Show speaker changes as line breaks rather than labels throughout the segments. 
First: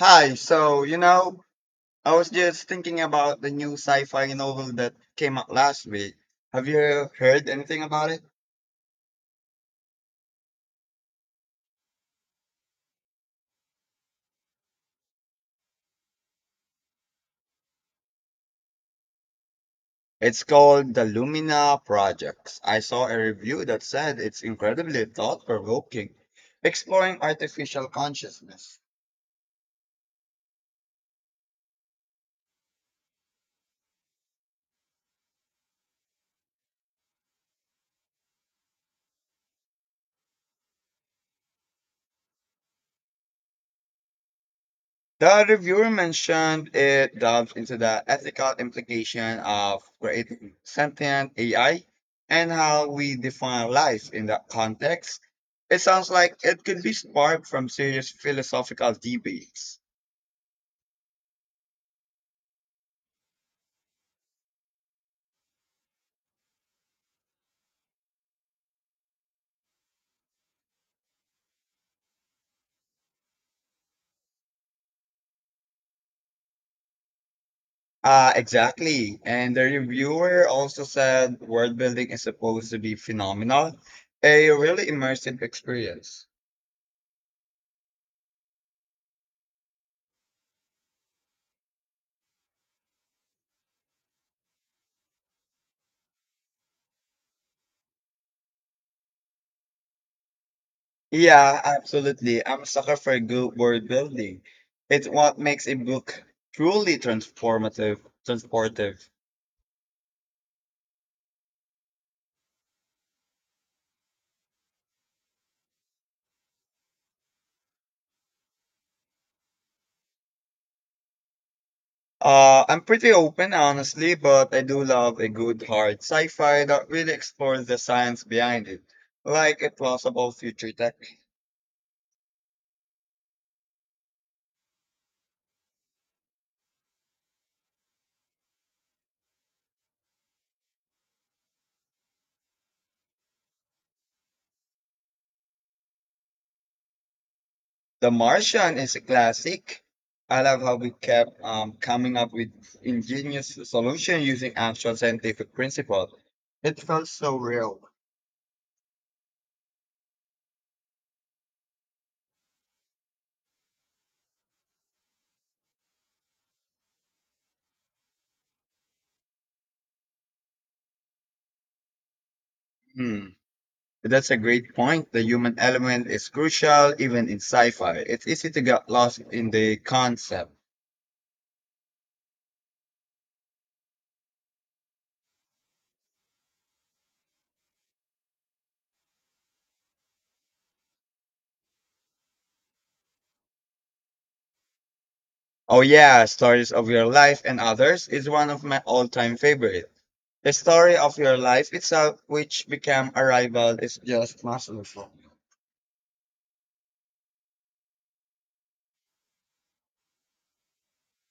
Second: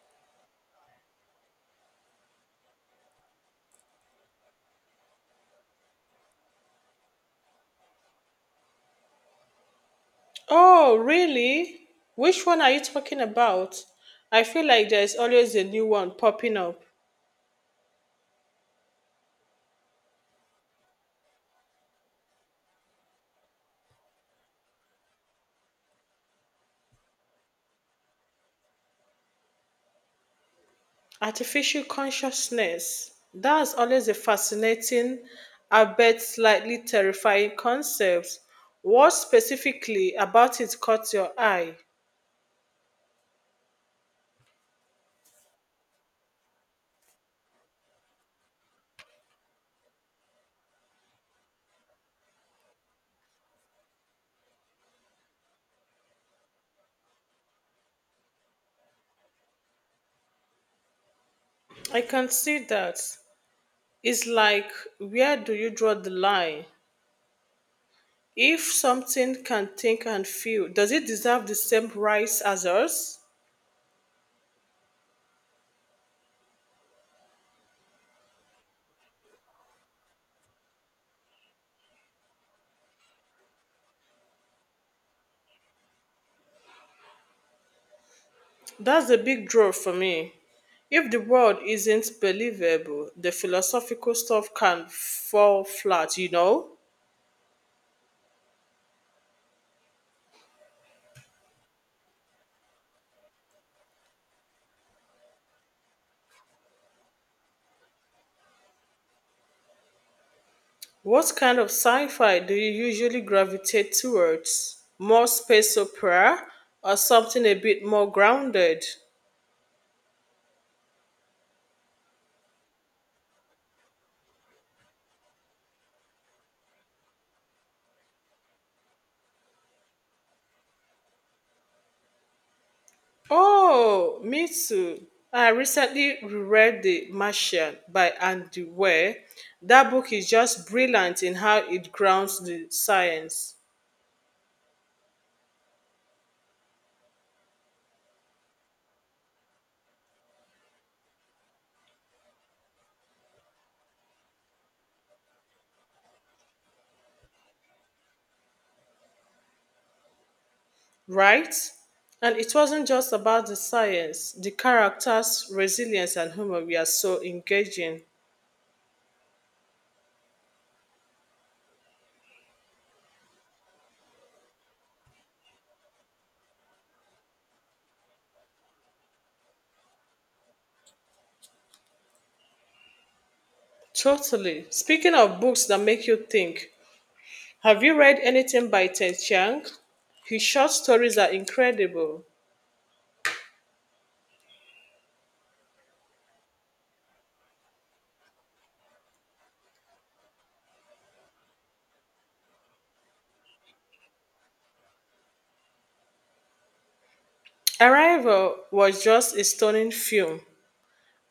Hi, so you know, I was just thinking about the new sci-fi novel that came out last week. Have you heard anything about it?
Oh, really? Which one are you talking about? I feel like there's always a new one popping up.
It's called The Lumina Projects. I saw a review that said it's incredibly thought-provoking, exploring artificial consciousness.
Artificial consciousness. That's always a fascinating, I bet slightly terrifying concept. What specifically about it caught your eye?
The reviewer mentioned it delves into the ethical implication of creating sentient AI and how we define life in that context. It sounds like it could be sparked from serious philosophical debates.
I can see that. It's like, where do you draw the line? If something can think and feel, does it deserve the same rights as us?
Exactly. And the reviewer also said world building is supposed to be phenomenal, a really immersive experience.
That's a big draw for me. If the world isn't believable, the philosophical stuff can fall flat, you know?
Yeah, absolutely. I'm a sucker for good word building. It's what makes a book truly transformative, transportive.
What kind of sci fi do you usually gravitate towards? More space opera or something a bit more grounded?
I'm pretty open, honestly, but I do love a good hard sci-fi that really explores the science behind it, like a plausible future tech.
Oh, me too. I recently reread The Martian by Andy Weir. That book is just brilliant in how it grounds the science.
The Martian is a classic. I love how we kept coming up with ingenious solution using actual scientific principle. It felt so real.
Right? And it wasn't just about the science, the characters, resilience, and humor were so engaging.
Hmm. That's a great point. The human element is crucial even in sci-fi. It's easy to get lost in the concept.
Totally. Speaking of books that make you think, have you read anything by Ted Chiang? His short stories are incredible.
Oh yeah, stories of your life and others is one of my all-time favorite. The story of your life itself, which became Arrival, is just masterful.
Arrival was just a stunning film,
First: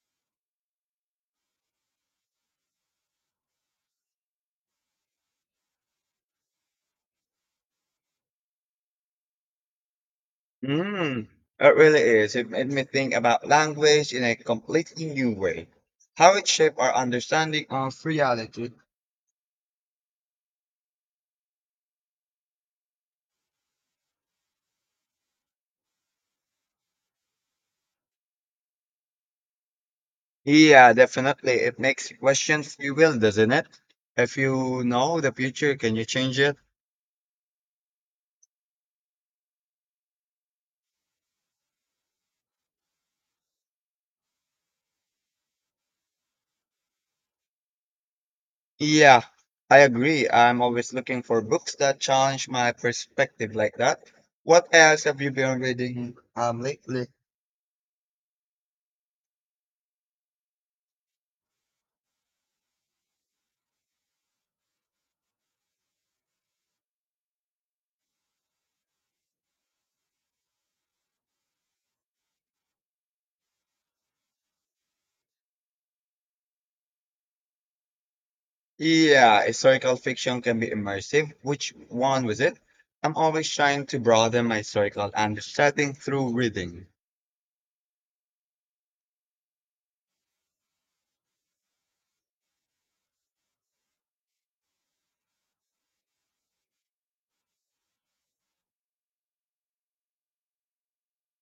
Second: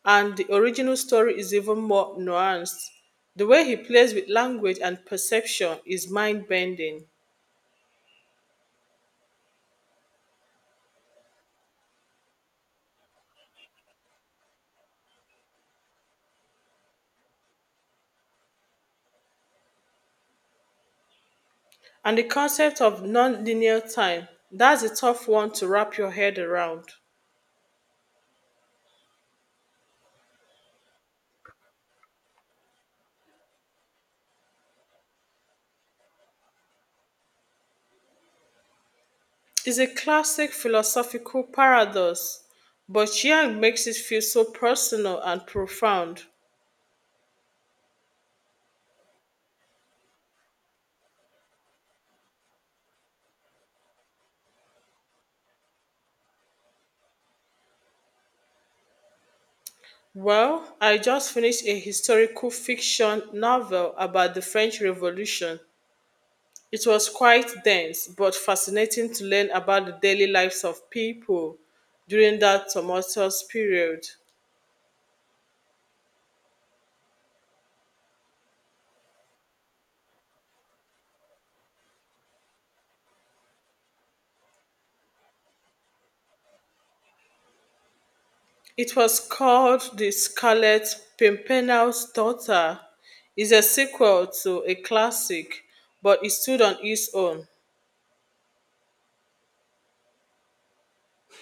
and the original story is even more nuanced. The way he plays with language and perception is mind bending.
Mm, it really is. It made me think about language in a completely new way. How it shaped our understanding of reality.
And the concept of non-linear time, that's a tough one to wrap your head around.
Yeah, definitely. It makes you question free will, doesn't it? If you know the future, can you change it?
It's a classic philosophical paradox, but Yang makes it feel so personal and profound.
Yeah, I agree. I'm always looking for books that challenge my perspective like that. What else have you been reading lately?
Well, I just finished a historical fiction novel about the French Revolution. It was quite dense, but fascinating to learn about the daily lives of people during that tumultuous period.
Yeah, historical fiction can be immersive. Which one was it? I'm always trying to broaden my historical understanding through reading.
It was called The Scarlet Pimpernel's Daughter. It's a sequel to a classic, but it stood on its own.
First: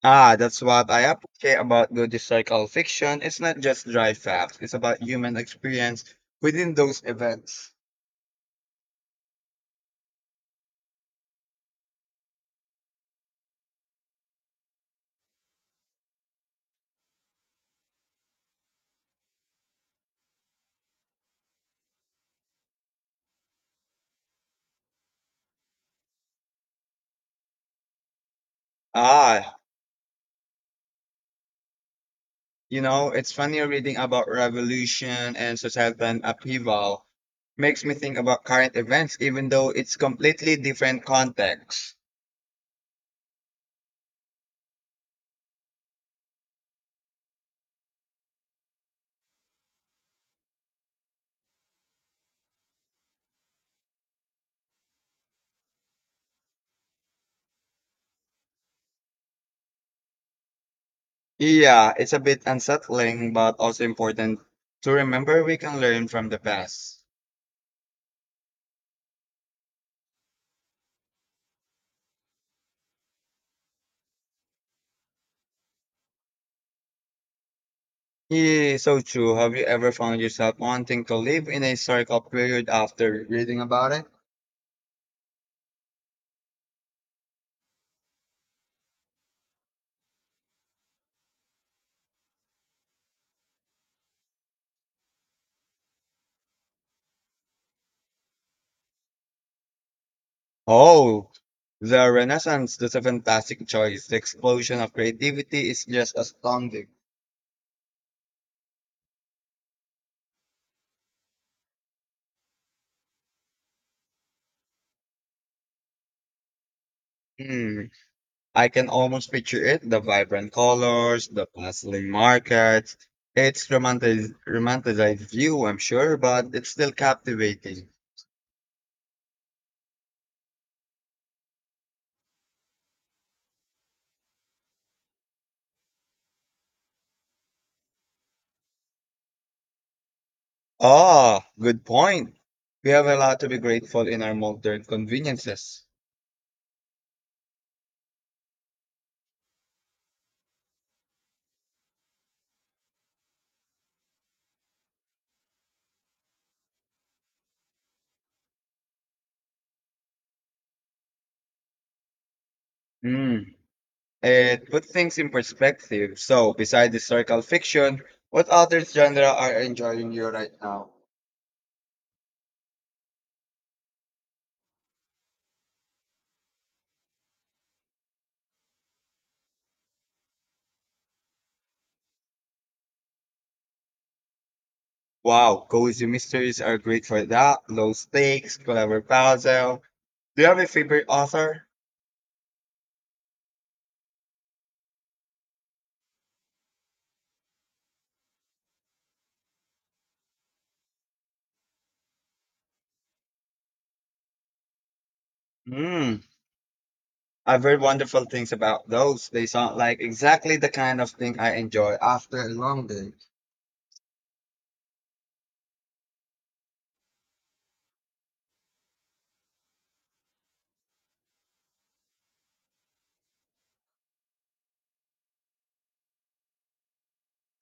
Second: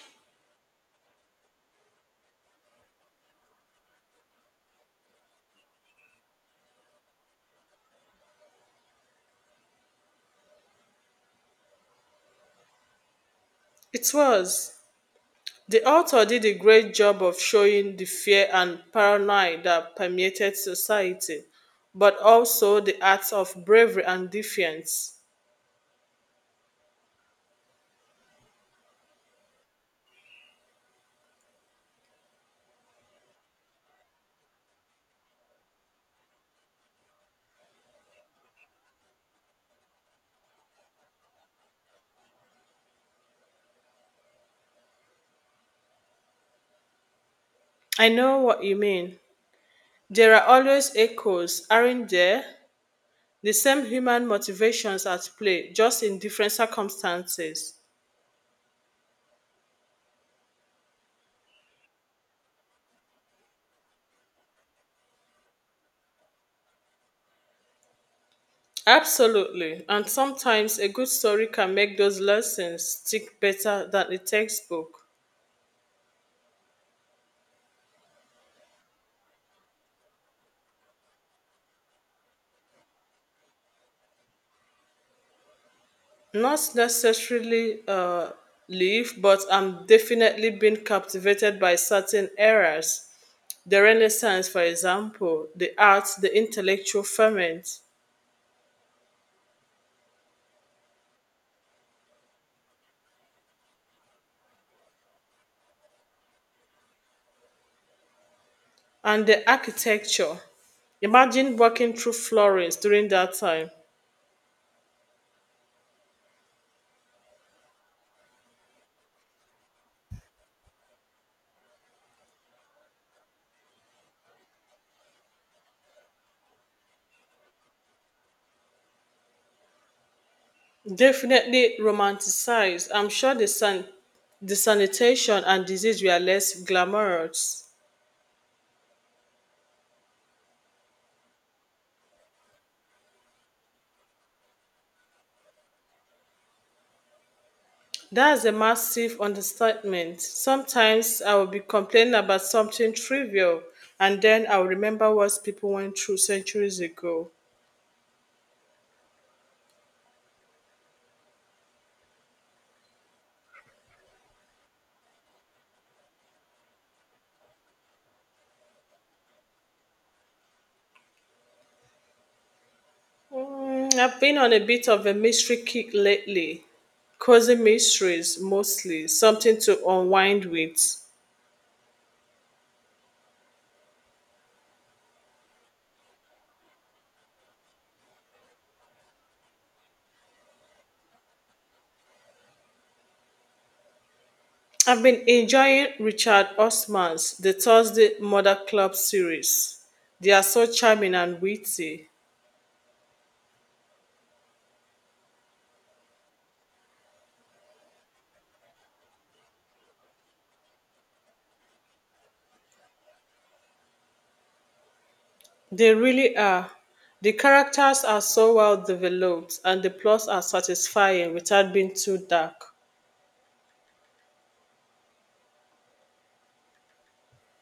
Ah, that's what I appreciate about good historical fiction. It's not just dry facts, it's about human experience within those events.
It was. The author did a great job of showing the fear and paranoia that permeated society, but also the acts of bravery and defiance.
Ah, you know, it's funny reading about revolution and societal upheaval makes me think about current events, even though it's completely different context.
I know what you mean. There are always echoes, aren't there? The same human motivations at play, just in different circumstances.
Yeah, it's a bit unsettling, but also important to remember we can learn from the past.
Absolutely. And sometimes a good story can make those lessons stick better than a textbook.
Yeah, so true. Have you ever found yourself wanting to live in a historical period after reading about it?
Not necessarily leave, but I'm definitely been captivated by certain eras. The Renaissance, for example, the arts, the intellectual ferment,
Oh, the Renaissance is a fantastic choice. The explosion of creativity is just astounding.
and the architecture. Imagine walking through Florence during that time.
Hmm. I can almost picture it, the vibrant colors, the bustling markets. It's romantic, romanticized view, I'm sure, but it's still captivating.
Definitely romanticized. I'm sure the the sanitation and disease were less glamorous.
Ah, good point. We have a lot to be grateful in our modern conveniences.
That's a massive understatement. Sometimes I will be complaining about something trivial, and then I'll remember what people went through centuries ago.
Hmm. It puts things in perspective. So, besides historical fiction, what other genre are enjoying you right now?
Mm, I've been on a bit of a mystery kick lately, causing mysteries mostly, something to unwind with.
Wow, cozy mysteries are great for that. Low stakes, clever puzzle. Do you have a favorite author?
I've been enjoying Richard Osman's The Thursday Murder Club series. They are so charming and witty.
Hmm, I've heard wonderful things about those. They sound like exactly the kind of thing I enjoy after a long day.
They really are. The characters are so well developed and the plots are satisfying without being too dark.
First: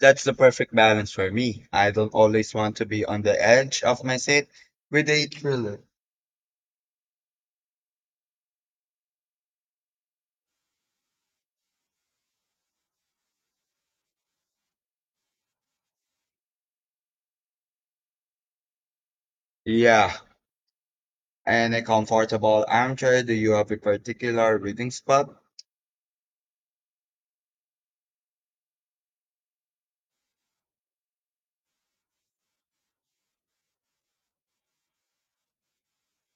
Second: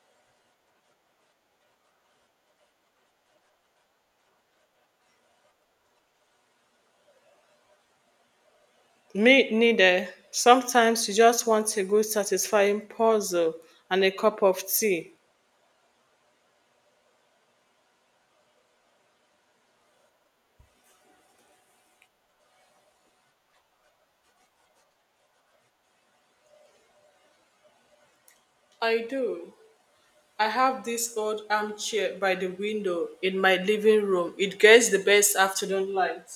That's the perfect balance for me. I don't always want to be on the edge of my seat with a thriller.
Me neither. Sometimes you just want a good satisfying puzzle and a cup of tea.
Yeah, and a comfortable armchair. Do you have a particular reading spot?
I do. I have this old armchair by the window in my living room. It gets the best afternoon light.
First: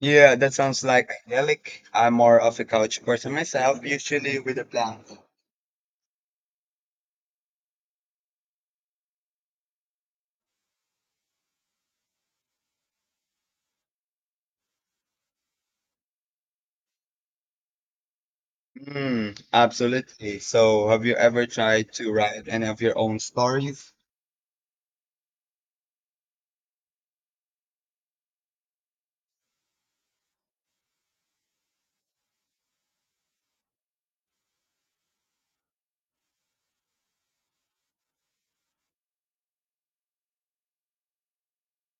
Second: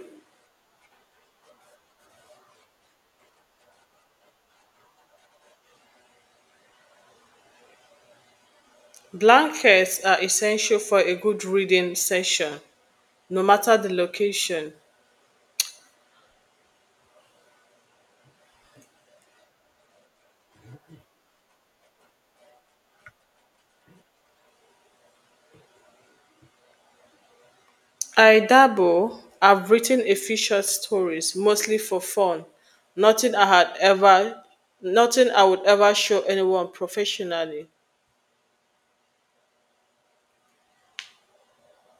Yeah, that sounds like idyllic. I'm more of a couch person myself, usually with a blanket.
Blankets are essential for a good reading session, no matter the location.
Mm, absolutely. So, have you ever tried to write any of your own stories?
I dabble. I've written a few short stories, mostly for fun. Nothing I had ever, nothing I would ever show anyone professionally.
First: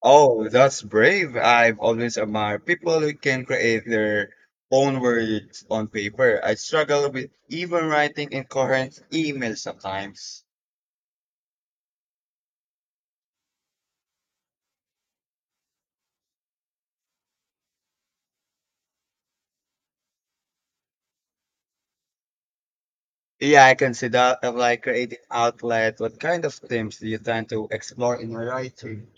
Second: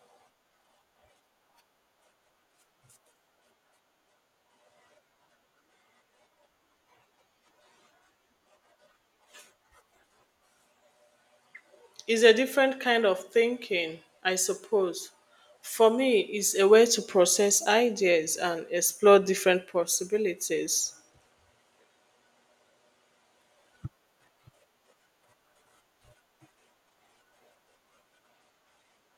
Oh, that's brave. I've always admired people who can create their own words on paper. I struggle with even writing incoherent emails sometimes.
It's a different kind of thinking, I suppose. For me, it's a way to process ideas and explore different possibilities.
Yeah, I can see that of like creating outlet. What kind of themes do you tend to explore in your writing?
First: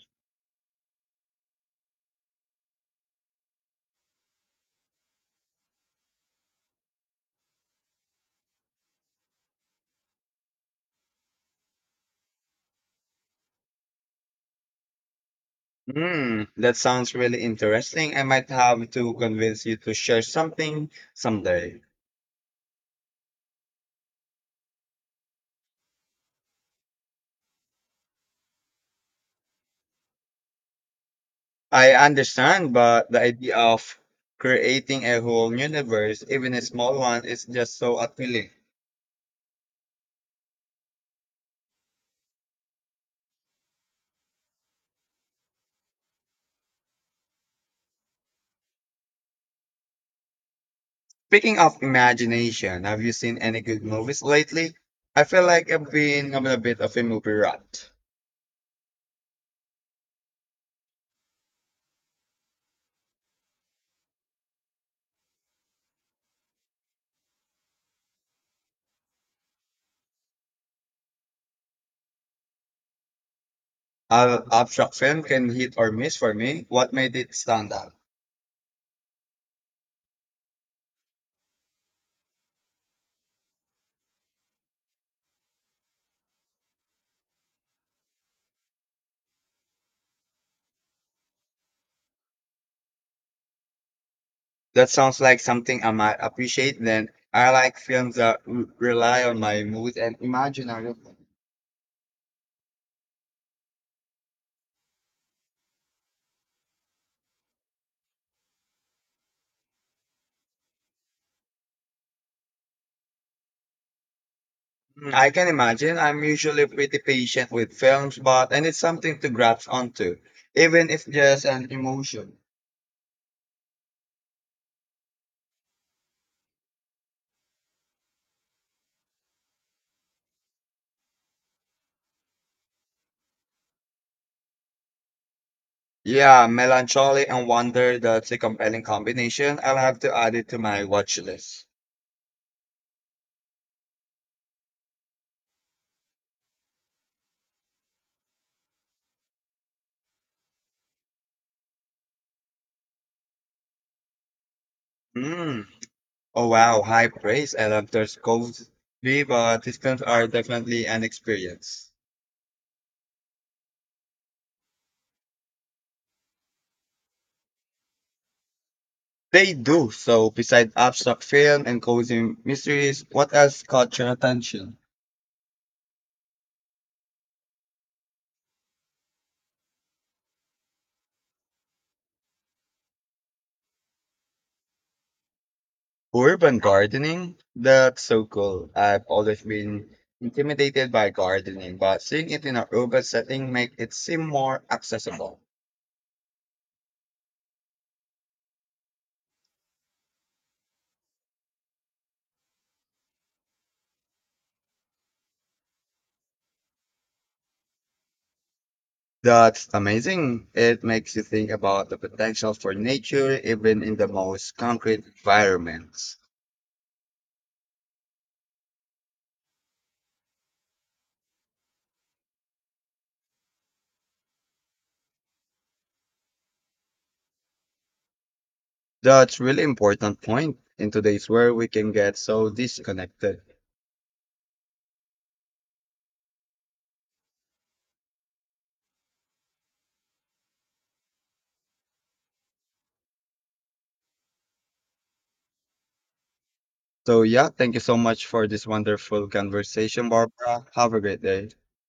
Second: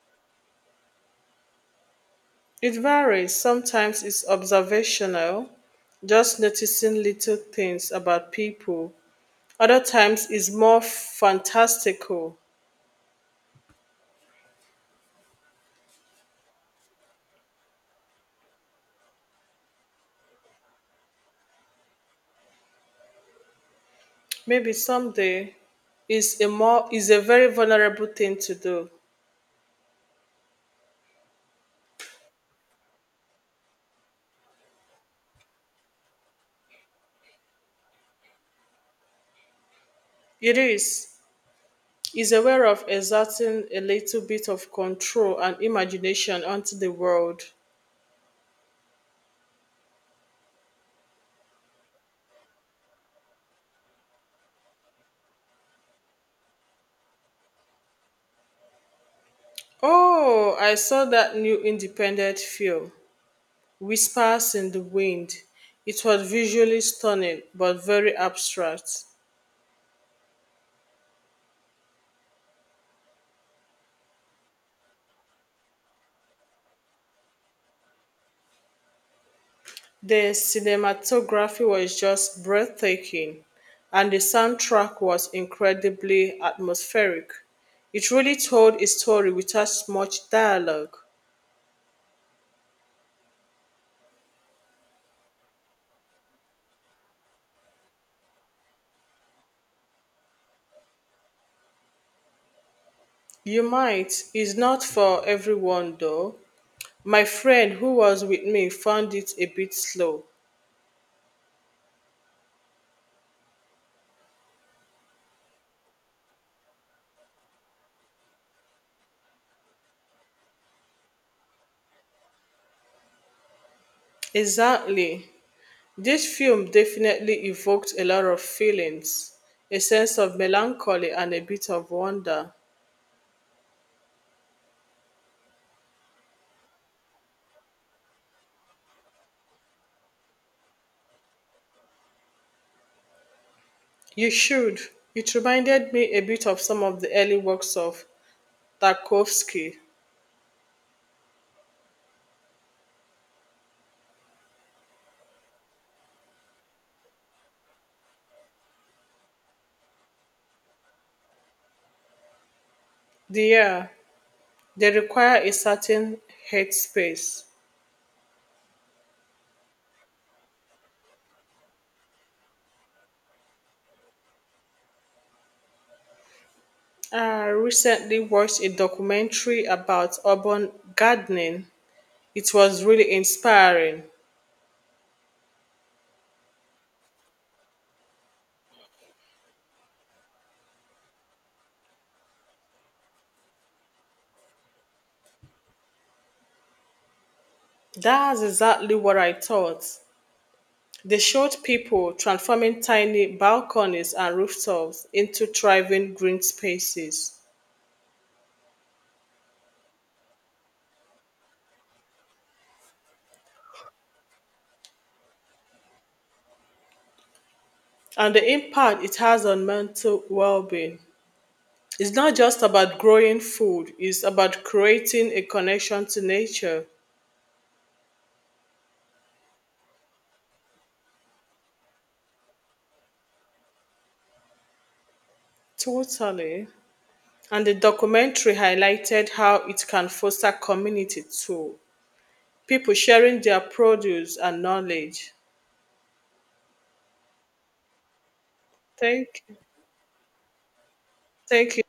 It varies. Sometimes it's observational, just noticing little things about people. Other times it's more fantastical.
Hmm, that sounds really interesting. I might have to convince you to share something someday.
Maybe someday is a very vulnerable thing to do.
I understand, but the idea of creating a whole universe, even a small one, is just so appealing.
It is. Is aware of exerting a little bit of control and imagination onto the world.
Speaking of imagination, have you seen any good movies lately? I feel like I've been on a bit of a movie rut.
Oh, I saw that new independent film. Whispers in the Wind. It was visually stunning but very abstract.
An abstract film can hit or miss for me. What made it stand out?
The cinematography was just breathtaking, and the soundtrack was incredibly atmospheric. It really told a story without much dialogue.
That sounds like something I might appreciate then. I like films that rely on my mood and imaginary.
You might, is not for everyone though. My friend who was with me found it a bit slow.
Mm, I can imagine. I'm usually pretty patient with films, but I need something to grasp onto, even if just an emotion.
Exactly. This film definitely evoked a lot of feelings, a sense of melancholy and a bit of wonder.
Yeah, melancholy and wonder, that's a compelling combination. I'll have to add it to my watch list.
You should. It reminded me a bit of some of the early works of Tarkovsky.
Mm. Oh wow, high praise. I love those codes, but these films are definitely an experience.
The air, they require a certain headspace.
They do. So besides abstract film and cozy mysteries, what else caught your attention?
I recently watched a documentary about urban gardening. It was really inspiring.
Urban gardening? That's so cool. I've always been intimidated by gardening, but seeing it in an urban setting makes it seem more accessible.
That's exactly what I thought. They showed people transforming tiny balconies and rooftops into thriving green spaces.
That's amazing. It makes you think about the potential for nature even in the most concrete environments.
And the impact it has on mental well being. It's not just about growing food, it's about creating a connection to nature.
That's really important point in today's world we can get so disconnected.
Totally. And the documentary highlighted how it can foster community too. People sharing their produce and knowledge.
So yeah, thank you so much for this wonderful
Thank you.
conversation, Barbara. Have a great day.
Thank you.